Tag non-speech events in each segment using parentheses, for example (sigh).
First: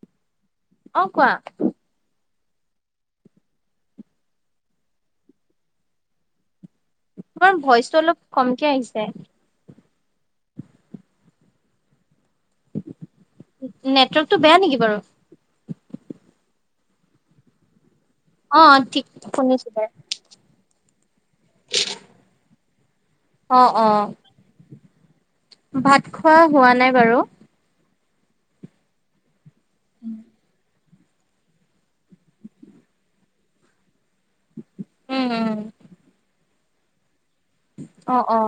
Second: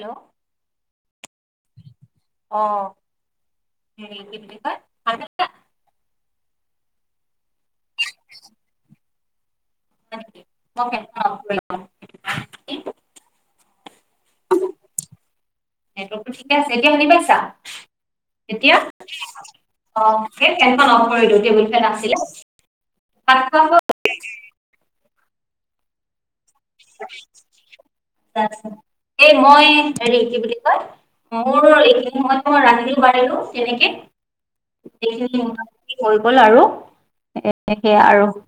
Hello অ কোৱা। অ। (unintelligible) তোমাৰ ভইচটো অলপ কমকে আহিছে। ে (unintelligible) (inaudible) নেটৱৰ্কতটো বেয়া নেকি বাৰু? নেটৱৰ্কটো ঠিকে আছে। এতিয়া শুনি পাইছা? অ এতিয়া ঠিক শুনিছো বাৰু অ সেই ফেনখন অফ কৰি দিলো (unintelligible) টেবুল ফেন আছিলে (unintelligible) অথ অ (unintelligible) অ ভাত খোৱা হোৱা নাই বাৰু। আ আছা, এই মই হেৰি কি বুলি কয় (unintelligible) মোৰ এইখিনি সময়ত মই ৰাতিও বাঢ়িলো কেনেকে। (unintelligible) খিন উম উম হৈ গল আৰু (unintelligible) এ সেয়া অ আৰু অ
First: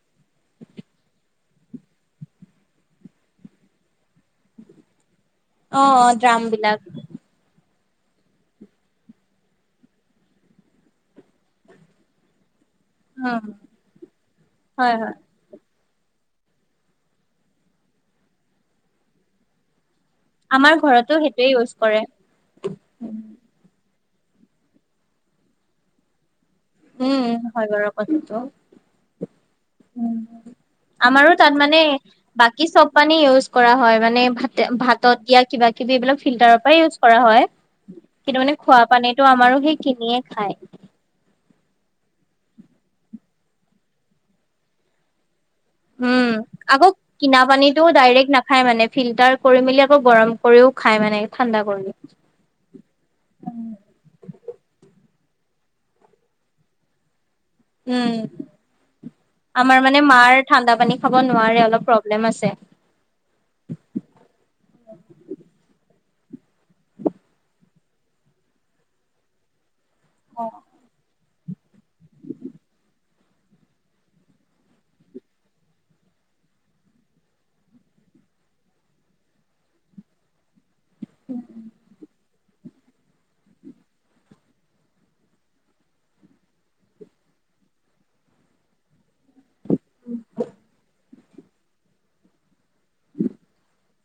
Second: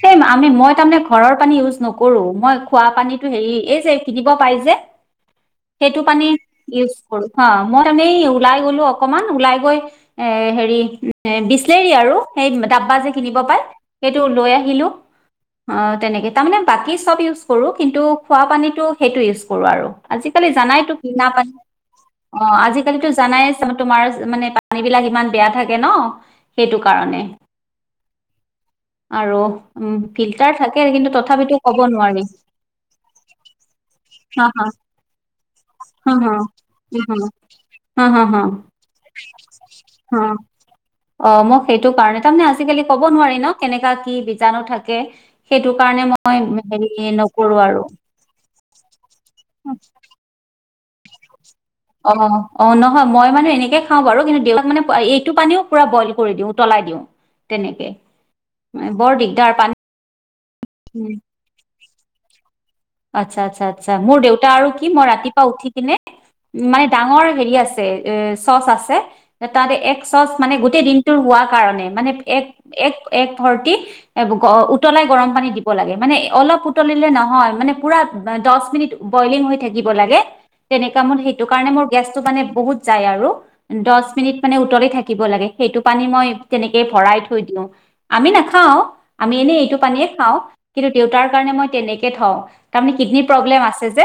সেই ম- (unintelligible) আমি মই তাৰমানে ঘৰৰ পানী ইউজ নকৰো। মই খোৱা পানীটো হেৰি এই যে কিনিব পাই যে, অ সেইটো অ পানী ড্ৰাম বিলাক ইউছ কৰো। মই মি ওলাই গ'লো অকমান, ওলাই গৈ এ হেৰি এ বিচলেৰি আৰু সেই ডাবা যে কিনিব উম পায় সেইটো লৈ আহিলো। হয় হয় অ তেনেকে তাৰমানে বাকী চব ইউজ কৰো, কিন্তু খোৱা পানী সেইটো ইউজ কৰোঁ আৰু। আজিকালি আমাৰ জানাই তো ঘৰতো কিনা সেইটোৱে পানী, ইউজ কৰে অ আজিকালিটো উম জানাই চ- তোমাৰ মানে পানী বিলাক ইমান বেয়া থাকে ন। সেইটো কাৰণে উম হয় বাৰু কথাটো। আৰু উম ফিল্টাৰ থাকে কিন্তু আমাৰো তাত তথাপিতো মানে ক'ব নোৱাৰি বাকী চব পানী ইউজ কৰা হয়। হয় মানে হা হা ভাতত দিয়া কিবা কিবি হা এইবিলাক হা ফিল্টাৰৰ পৰা ইউজ হা কৰা হয়। হা হা কিন্তু হা মানে খোৱা পানীটো আমাৰো সেই কিনিয়ে হা খায় অ মই, সেইটো কাৰণে। তাৰমানে আজিকালি ক'ব নোৱাৰি ন কেনেকা কি বীজাণু থাকে। সেইটো কাৰণে উম। মই আকৌ হেৰি কিনা নকৰো আৰু পানীটো ডাইৰেক্ট নাখাই মানে ফিল্টাৰ কৰি মেলি আকৌ গৰম কৰিও, খাই মানে। ঠাণ্ডা কৰি অ অ নহয় মই মানে এনেকে খাওঁ বাৰু কিন্তু দেউতাক মানে- এইটো পানীও পুৰা বইল কৰি দিওঁ উতলাই দিওঁ। তেনেকে উম বৰ দিগদাৰ পানী আমাৰ মানে মাৰ ঠাণ্ডা পানী খাব নোৱাৰে অলপ প্ৰব্লেম আছে। আচ্ছা আচ্ছা আচ্ছা। মোৰ দেউতা আৰু কি মই ৰাতিপোৱা উঠি কি - নে মানে ডাঙৰ হেৰি আছে এ চচ আছে তাৰে - চচ মানে গোটেই দিনটোৰ হোৱাত মানে এ এক ভৰ্তি উতলাই গৰম পানী দিব লাগে। মানে অলপ উটলিলে নহয়, মানে পুৰা দশ মিনিত বইলিং হৈ থাকিব লাগে, তেনে কামত সেইটো কাৰণে মোৰ গেছটো মানে বহুত যায় আৰু। দহ মিনিট মানে উতলি থাকিব লাগে। সেইটো পানী মই তেনেকে ভৰাই থৈ দিওঁ। আমি নাখাওঁ, আমি এনেই পানীয়ে খাওঁ। কিন্তু দেউতাৰ কাৰণে মই তেনেকে থওঁ তাৰে কিডনিৰ প্ৰব্লেম আছে যে।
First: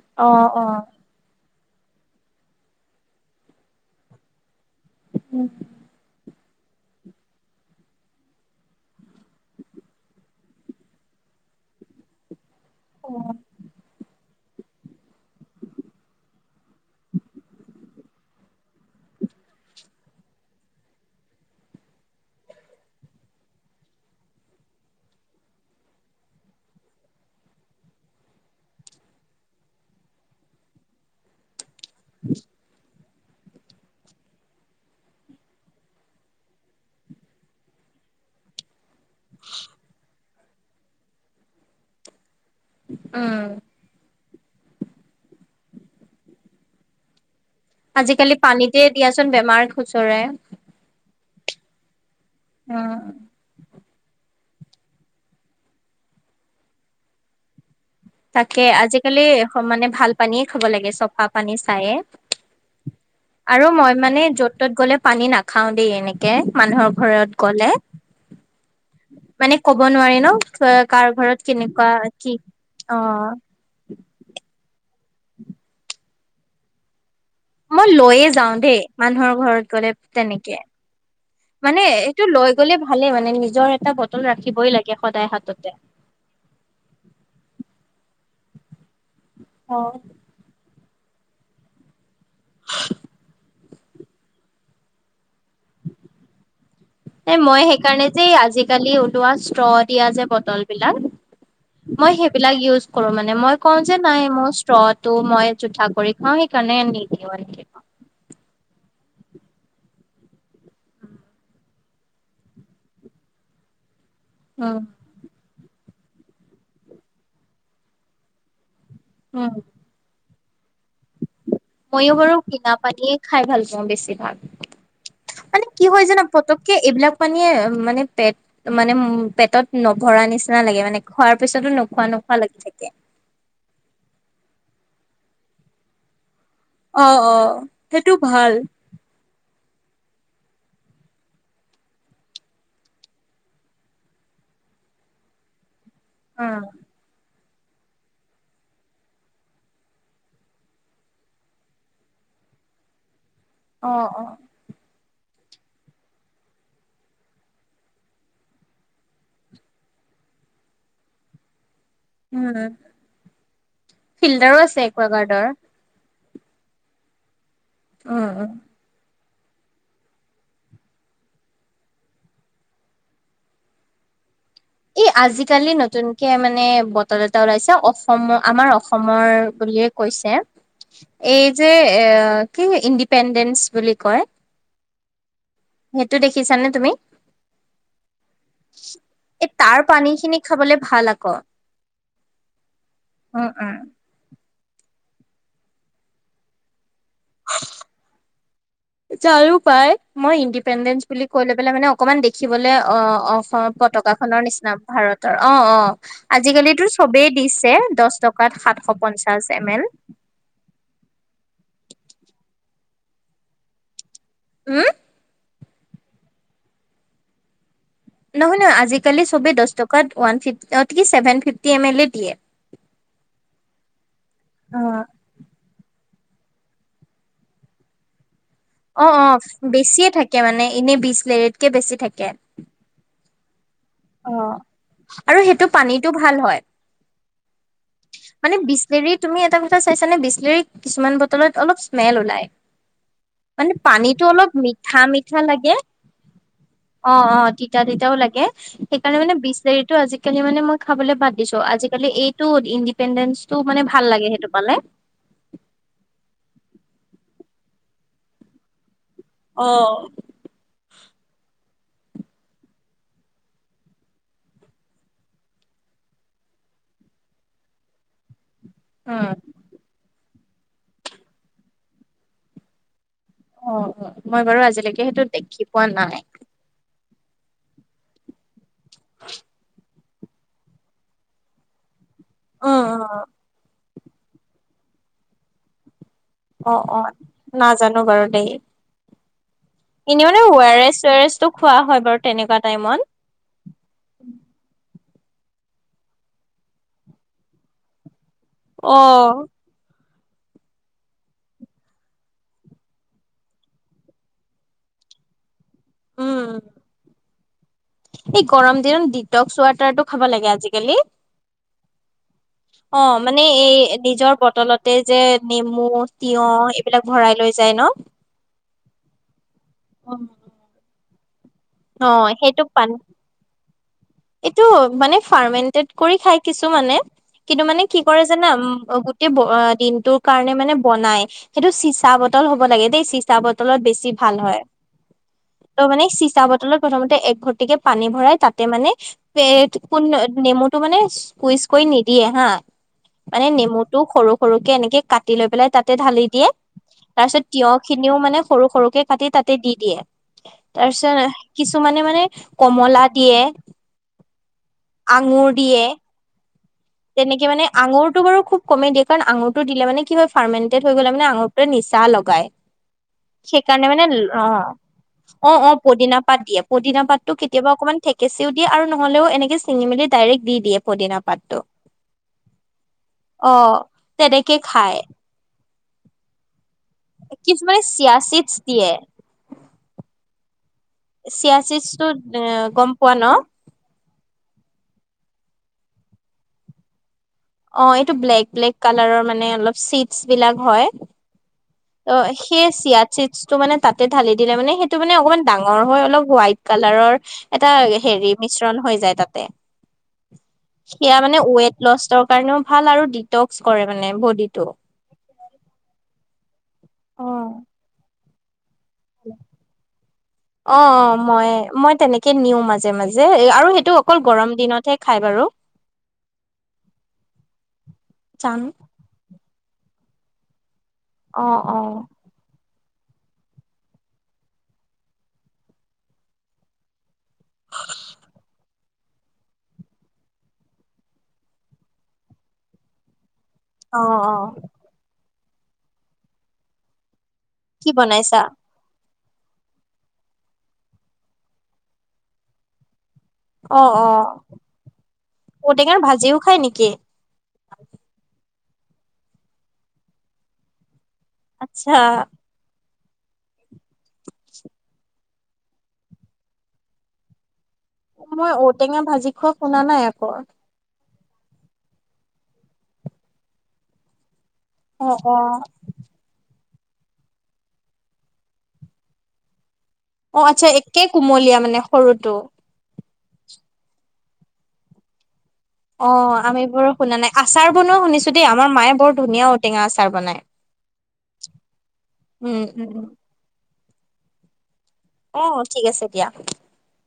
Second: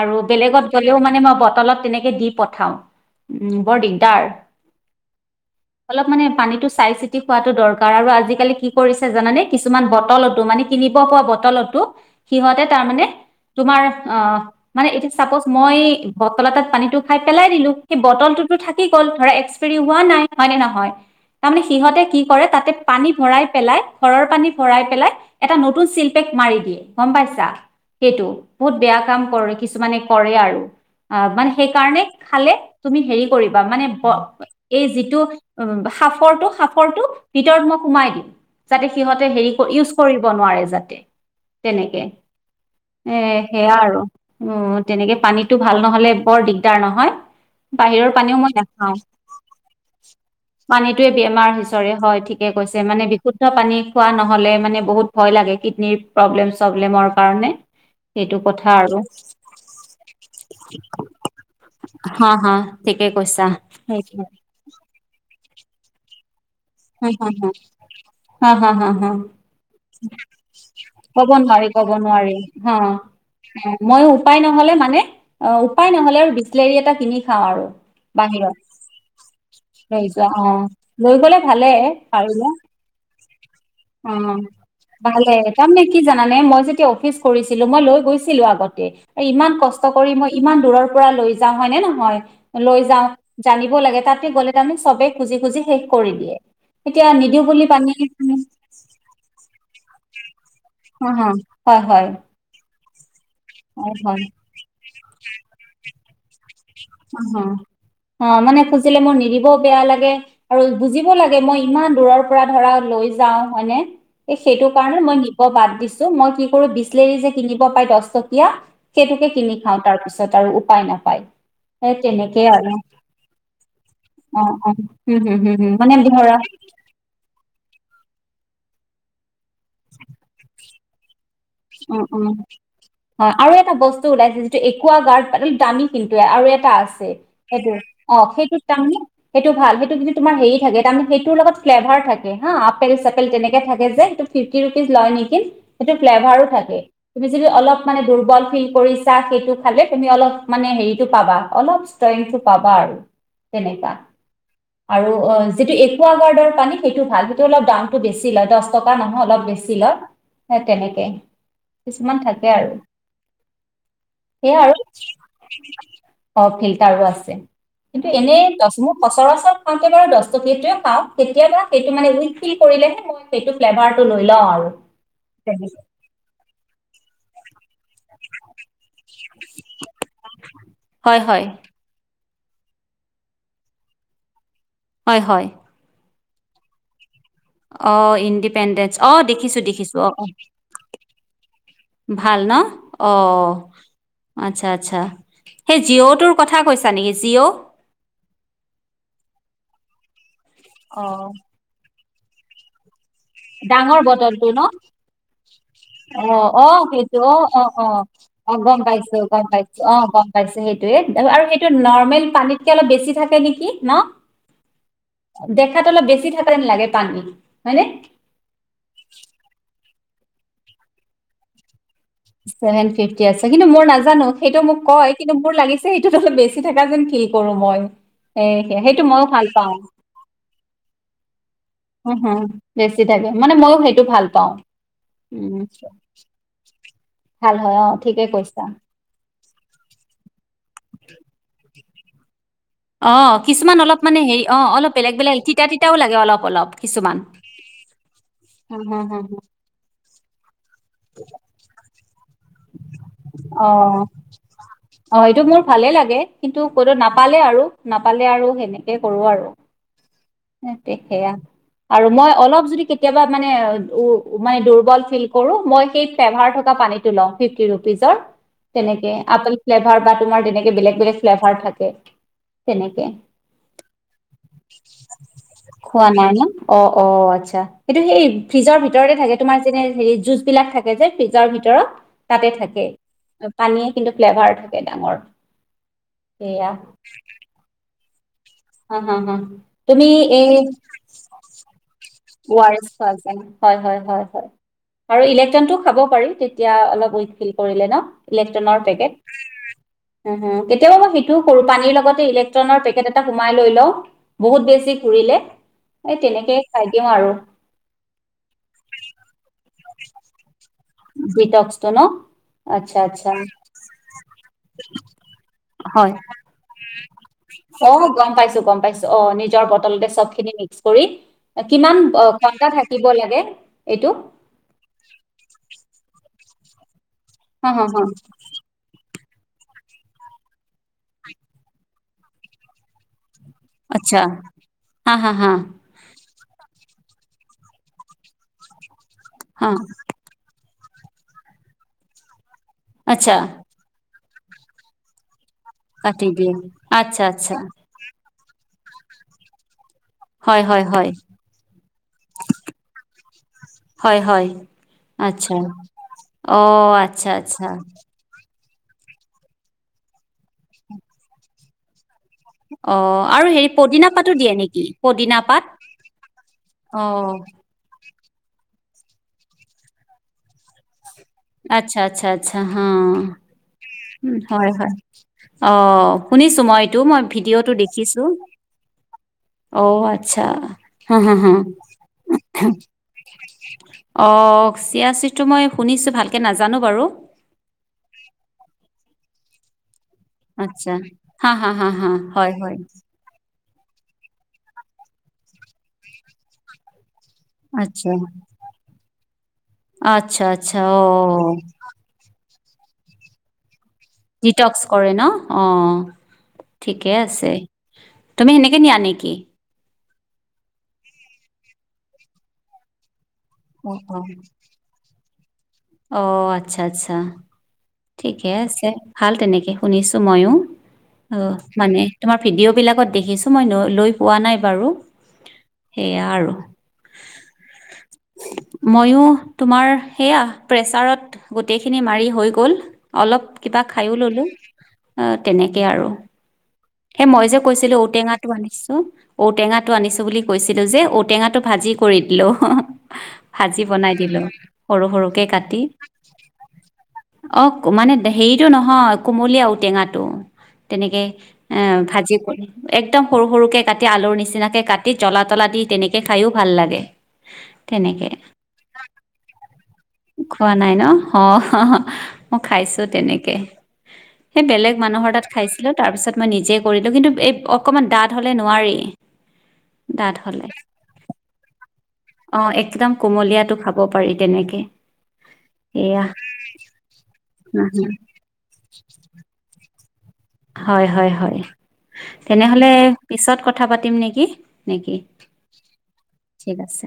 আৰু অ অ বেলেগত গ'লেও মানে মই বটলত, এনেকে দি পঠাও। উম চাই চিটি খোৱাটো দৰকাৰ। আৰু আজিকালি কি কৰিছে জানানে কিছুমান বটলতো মানে কিনিব পৰা বটল- সিহঁতে তাৰ মানে তোমাৰ আহ মানে চাপজ মই বটল এটাত পানীটো খাই পেলাই দিলো, সেই বটলতো থাকি গ'ল, ধৰা হোৱা নাই হয় নে নহয়। তাৰমানে সিহঁতে কি কৰে তাতে পানী ভৰাই পেলাই ঘৰৰ পানী ভৰাই পেলাই এটা নতুন ছিল পে - মাৰি দিয়ে গম পাইছা। সেইটো বহুত বেয়া কাম কৰে কিছুমানে কৰে আৰু অ মানে। সেইকাৰণে খালে তুমি হেৰি। কৰিবা মানে এই যিটো উ সফৰটো সফৰটো ভিতৰত মই সোমাই দিম। যাতে সিহঁতে হেৰি ইউজ কৰিব নোৱাৰে যাতে তেনেকে। এ উম সেয়া আৰু উ তেনেকে পানীতটো ভাল নহ'লে বৰ দিগদাৰ নহয়। বাহিৰৰ আজিকালি পানীও মই পানীতে নাখাও দিয়াচোন বেমাৰ খুচৰে পানীটোয়ে বেমাৰ হৈছে। ৰে হয় ঠিকে কৈছে মানে বিশুদ্ধ পানী খোৱা নহ'লে। মানে বহুত ভয় লাগে কিডনিৰ প্ৰব্লেম চব্লেমৰ কাৰণে। সেইটো তাকে কথা আৰু আজিকালি মানে ভাল পানীয়ে খাব লাগে চফা পানী চায়য়ে। হা হা ঠিকে কৈছা আৰু মই মানে সেইটো য'ত ত'ত গ'লে পানী নাখাও দেই এনেকে। মানুহৰ হা হা ঘৰত হা গ'লে। হা হা হা হা মানে ক'ব নোৱাৰি ন কাৰ কব ঘৰত নোৱাৰি ক'ব কেনেকুৱা কি নোৱাৰি। অ অ মইো উপায় নহলে মানে অ উপায় নহলে আৰু বিচলেৰি এটা কিনি। খা আৰু মই লৈয়ে যাওঁ বাহিৰত দেই মানুহৰ ঘৰত গ'লে লৈ যোৱা অ তেনেকে লৈ গ'লে। অ ভালে মানে এইটো লৈ গ'লে ভালে মানে নিজৰ এটা বটল ৰাখিবই লাগে সদায় ভালে তাৰ হাততে নে কি জানানে মই। অফিচ গৈছিলো আগতে ইমান কস্তকৰি। ল যা হয় নে নহয় লৈ যা জানিব লাগে তাতে গ'লে তমি চবে খুজি খুজ শেষ কৰে। এই মই সেইকাৰণে যে আজিকালি উওলোৱা ষ্ট্ৰ দিয়া যে বটল। বিলাক হা হা হয় হয় মই সেইবিলাক ইউজ। কৰো মানে মই কওঁ হয় যে নাই হয় মোৰ স্ত্ৰো মই জোঠা কৰি খাওঁ। সেইকাৰণে নিদিওঁ অহ এনেকে কওঁ। অ মানে। বুজে মোৰ নিদিবও বেয়া লাগে আৰু বুজিব লাগে মই ইমান দূৰৰ পৰা ধৰা লৈ যাও হয়নে। এ সেইটো উম কাৰণে মই নিব বাদ দিছো মই কি কৰো বিচলেৰি যে কিনিব পাই দহ টকীয়া। সেইটোকে উম কিনি খাওঁ তাৰ পিছত আৰু উপায় নাপায়। সেই ময়ো বাৰু তেনেকেই আৰু ঘনা পানীয়ে খাই ভাল পাওঁ বেছিভাগ। অ অ হম হম হম মানে হম কি হয় জানা ধৰা পতককে এইবিলাক মানীয়ে মানে। পেট মানে উ পেটত নভৰা নিচিনা লাগে মানে। খোৱাৰ পিছতো উম নোখোৱা উম নোখোৱা লাগি থাকে হয় আৰু এটা বস্তু ওলাইছে। একা গাৰ্ড দামী কিন্তুৱে আৰু টা। এ অ আছে অ সেইটো অ সেইটোত তাৰমানে সেইটো ভাল। য তোমাৰ হেৰি থাকে তাৰে সেইটোৰ লগত ফ্লেভাৰ থাকে হা আপেল চেল তেনেকে থাকে যেটো ফিফটি ৰুপিজ। লয় নেকি সেইটো অ ফ্লেভাৰো থাকে। ফ কৰিছা সেইালে তুমি অল হটো পাবা অলপ। পাবা আৰু তেনে অ আৰু। যিটো একোৱা গাৰ্ডৰ পানী সেইটো ভাল সেইটো অলপ দামটো বেছি লয় দহ টকা নহয় অলপ বেছি লয়। সে তেনেকে। কিছুমান থাকে উম আৰু ফিল্টাৰো সেয়ে আৰু। আছে একোৱাগাৰ্ডৰ। অহ, ফিল্টাৰো আছে কিন্তু উম এনেই উম। (unintelligible) (unintelligible) দচ টকীয়াটোৱে খাওঁ কেতিয়াবা সেইটো মানে উইক ফিল কৰিলেহে মই সেইটো ফ্লেভাৰটো লৈ লওঁ আৰু। এ' আজিকালি তেনেকে। নতুনকে মানে বটল এটা ওলাইছে অসম আমাৰ অসম অসমৰ বুলিয়ে কৈছে হয় হয় এই যে এ কি ইণ্ডিপেণ্ডেন্ঞ্চ বুলি কয় হয় -হয়। সেইটো দেখিছানে তুমি? অহ, ইণ্ডিপেণ্ডেন্ঞ্চ অহ দেখি এই দেখিছো তাৰ -দেখিছো পানী অহ -অহ খিনি খাবলে ভাল আকৌ। ভাল ন' অহ। উম উম। আচ্ছা -আচ্ছা সেই জিঅ' টোৰ কথা কৈছ (inaudible) যাৰো পাই মই অ ইণ্ডিপেণ্ডেস বুলি কৈ লৈ পেলাই মানে অকমান দেখিবলে অ' অসম ডাঙৰ পতাকাখনৰ বটলটো ন নিচিনা ভাৰতৰ অ', - অ',। অ', - অ', আজিকালিতো সেইটো চবেই অ', -অ', দিছে -অ', দহ - টকাত অ', গম সাতশ পাইছো- গম পঞ্চাশ এম পাইছো এল অহ গম পাইছো সেইটোৱে। এই আৰু সেইটো নৰ্মেল পানীতকে অলপ বেছি থাকে নেকি ন? হম দেখাত অলপ বেছি থাকা যেন লাগে পানী। হয়নে? নহয় -নহয় আজিকালি চবে দচ টকাত ওৱান ফিফটি অ' ঠিক আছে ছেভেন ফিফটি ম এল লিত চেভেন ফিফটি আছে কিন্তু মই নাজানো সেইটো মোক অ কয় কিন্তু মোৰ লাগিছে বেছি থকা যেন ফিল কৰো মই। এ সে- সেইটো অহ - মইও অহ ভাল পাওঁ বেছিয়ে থাকে মানে এনে বিচলেৰিত। উমহু, বেছি থাকে মানে মইও সেইটো ভাল অহ, পাওঁ আৰু উম সেইটো পানীটো ভাল হয়। ভাল হয় অ ঠিকে (inaudible) মানে কৈছা। বিচলেৰি তুমি এটা কথা চাইছানে বিচলেৰিত কিছুমান বটলত অলপ স্মেল ওলাই। অহ, কিছুমান অলপ মানে পানীটো হেৰি অহ অলপ মিঠা বেলেগ মিঠা -বেলেগ, তিতা লাগে -তিতাও লাগে অলপ- অলপ অ কিছুমান। অ তিতা -তিতাও লাগে হ হ হ সেইকাৰণে মানে বিচলেৰিটো আজিকালি মানে মই খাবলৈ বাদ দিছো। আজিকালি এই টো ইণ্ডিপেণ্ডেন্ঞ্চ টো অ মানে ভাল লাগে সেইটো পালে। অ এইটো মোৰ ভালে লাগে কিন্তু কতো নাপালে আৰু নাপালে আৰু সেনেকে কৰো আৰু। উম তাকে সেয়া আৰু মই অলপ যদি কেতিয়াবা মানে দূৰ্বল ফিল কৰো মই সেই ফ্লেভাৰ থকা পানীটো লওঁ, ফিফটি ৰুপিজৰ। তেনেকে আপেল ফ্লেভাৰ বা তোমাৰ তেনেকে বেলেগ -বেলেগ ফ্লেভাৰ থাকে তেনেকে অহ, মই বাৰু আজিলৈকে সেইটো দেখি পোৱা নাই। অহ, আচ্ছা সেইটো সেই ফ্ৰিজৰ ভিতৰতে থাকে। তোমাৰ যেনে হেৰি জুচ বিলাক থাকে যে ফ্ৰিজৰ ভিতৰত তাতে উম থাকে উম পানীয়ে কিন্তু ফ্লেভাৰ থাকে ডাঙৰ সেয়া অহ -অহ নাজানো বাৰু দেই। হা- হা- হা তুমি এনে মানে ৱেৰেছ - চুৱেৰেছ টো খোৱা হয় বাৰু তেনেকুৱা উৱাৰেছ টাইমত খোৱা যাই হয় -হয়- হয় -হয়। আৰু ইলেক্ট্ৰনটো খাব পাৰি তেতিয়া অলপ উইক ফিল কৰিলে ন',? ইলেক্ট্ৰনৰ পেকেট। উম হ- হ কেতিয়াবা মই সেইটোও কৰোঁ পানীৰ লগতে এই ইলেক্ট্ৰনৰ পেকেট এটা সোমাই লৈ লও বহুত বেছি দিলে তেনেকে খাই দিওঁ আৰু এই গৰম দিনত ডিটকচ ৱাটাৰটো খাব লাগে আজিকালি। ডিটকসটো ন? আচ্ছা অহ, আচ্ছা মানে এই নিজৰ বটলতে যে নেমু, তিয়হ এইবিলাক ভৰাই লৈ যায় ন অহ, গম পাইছো -গম পাইছো অহ নিজৰ বটলতে চব খিনি মিক্স কৰি কিমান অ, অহ, সেইটো ঘন্টা পান থাকিব লাগে এইটো এইটো মানে ফাৰ্ম কৰি খাই কিছু মানে কিন্তু হা মানে হা কি হা কৰে জানা দিনটোৰ কাৰণে মানে বনাই সেইটো চিচা বটল হ'ব লাগে দেই চিচা বটল তলত বেছি আচ্ছা ভাল হয় হা হা হা ত মানে চিচা বটলত প্ৰথমতে একঘটিকে পানী ভৰাই তাতে মানে হা কোন নেমু মানে উইচ কৰি নিদিয়ে হা আচ্ছা মানে নেমুটো সৰুকে এনেকে কাটি লৈ পেলাই তাতে ঢালি কাটি দিয়ে আচ্ছা তাৰ পিছত আচ্ছা তিয়হ খিনিও মানে সৰু সৰুকে কাটি তাতে দি দিয়ে। হয় হয় তাৰপিছত হয় কিছুমানে মানে কমলা দিয়ে, হয় হয় আঙুৰ আচ্ছা দিয়ে অ' আচ্ছা তেনেকে মানে আচ্ছা আঙুৰটো বাৰু খুব কমে দিয়ে কাৰণ আঙুৰটো দিলে মানে কি হয় ফাৰ্মেটেড হৈ গ'লে মানে আঙুৰটো নিচা লগ অ' আৰু হেৰি সেইকাৰণে মানে পদিনা পাতো অ দিয়ে নেকি পদিনা অ পাত অ পদিনা পাত দিয়ে পদিনা পাত অ' তো কেতিয়াব অকমান ঠেকেচও দিয়ে আৰু নহলেও এনেকে চিঙ মেলি ডাইৰেক্ট দি দিয় পদিনা পাত। আচ্ছা আচ্ছা আচ্ছা হ অ', তেনেকে হয় হয় খায় অ শুনিছো মই এইটো মই ভিডিঅ'টো কিছুমানে চিয়া দেখিছো। চিডছ দিয়ে। অ আচ্ছা হা হা হা চিয়া চিছটোত গ'ম পোৱা ন? অঁ চিয়াচিটো মই শুনিছোঁ ভালকে নাজানো বাৰু। অ এইটো ব্লেক ব্লেক কালাৰৰ মানে অলপ চিডছ বিলাক হয়। আচ্ছা হা হা হা ত হা হয় সে হয় চিয়াদচিছটো মানে তাতে ঢালি দিলে মানে সেইটো মানে অকণমান ডাঙৰ হয় অলপ হোৱাইট কালাৰৰ এটা আচ্ছা হেৰি মিশ্ৰণ হৈ যায় তাতে। আচ্ছা আচ্ছা সেয়া মানে অ' ৱেইট লষ্টৰ কাৰণেও ভাল আৰু ডিটক্স কৰে। মানে বডিটো। ডিটক্স কৰে ন? অ ঠিকে অ', আছে তুমি সেনে ন আনেকি? অ অ মই মই তেনেকে নিও মাজে মাজে। যে আৰু সেইটো অ' অকল অ' গৰম দিনতহে খাই বাৰু অ' আচ্ছা আচ্ছা ঠিকে চাম আছে ভাল তেনেকে শুনিছো মইয়ো। অ মানে তোমাৰ ভিডিঅ' বিলাকত দেখিছো মই লৈ পোৱা নাই বাৰু সেয়া আৰু। (inaudible) মইো তোমাৰ সেয়া প্ৰেচাৰত গোটেইখিনি মাৰি হৈ গ'ল অলপ কিবা খাইয়ো ললো অ', তেনেকে আৰু সেই মই যে কি কৈছিলো বনাইছা? ঔটেঙাটো আনিছো ঔটেঙাটো আনিছো বুলি কৈছিলো যে ঔটেঙাটো ভাজি কৰি দিলো ভাজি অ', অ', বনাই দিলো সৰু সৰুকে কাটি ঔটেঙাৰ ভাজিও খাই নেকি? অক মানে হেৰি এইটো নহয় কুমলিয়া ঔটেঙাটো তেনেকে এ আচ্ছা ভাজি কৰি একদম সৰু সৰুকে কাটি আলুৰ নিচিনাকে কাটি জলা তলা দি তেনেকে খাইও ভাল লাগে। তেনেকে মই ঔটেঙা ভাজি খোৱা শুনা নাই। আকৌ। খোৱা নাই ন মই খাইছো তেনেকে। সেই বেলেগ অ', মানুহৰ তাত অ'। খাইছিলো তাৰ পিছত মই নিজে কৰিলো কিন্তু এই অকমান দাঠ হ'লে নোৱাৰি ডাঠ অ হ'লে আচ্ছা একে কুমলীয়া মানে সৰুটো? কুমলিয়টো খাব পাৰি তেনেকে। অ এয়া আমি বোৰ শুনা নাই আচাৰ বনোৱাও শুনিছো দেই আমাৰ মায়ে বৰ ধুনীয়া ঔটেঙা আচাৰ বনায়। হয় হয় হয় উম তেনেহলে উম উম। পিছত কথা পাতিম নেকি? নেকি অ ঠিক আছে দিয়া। ঠিক আছে।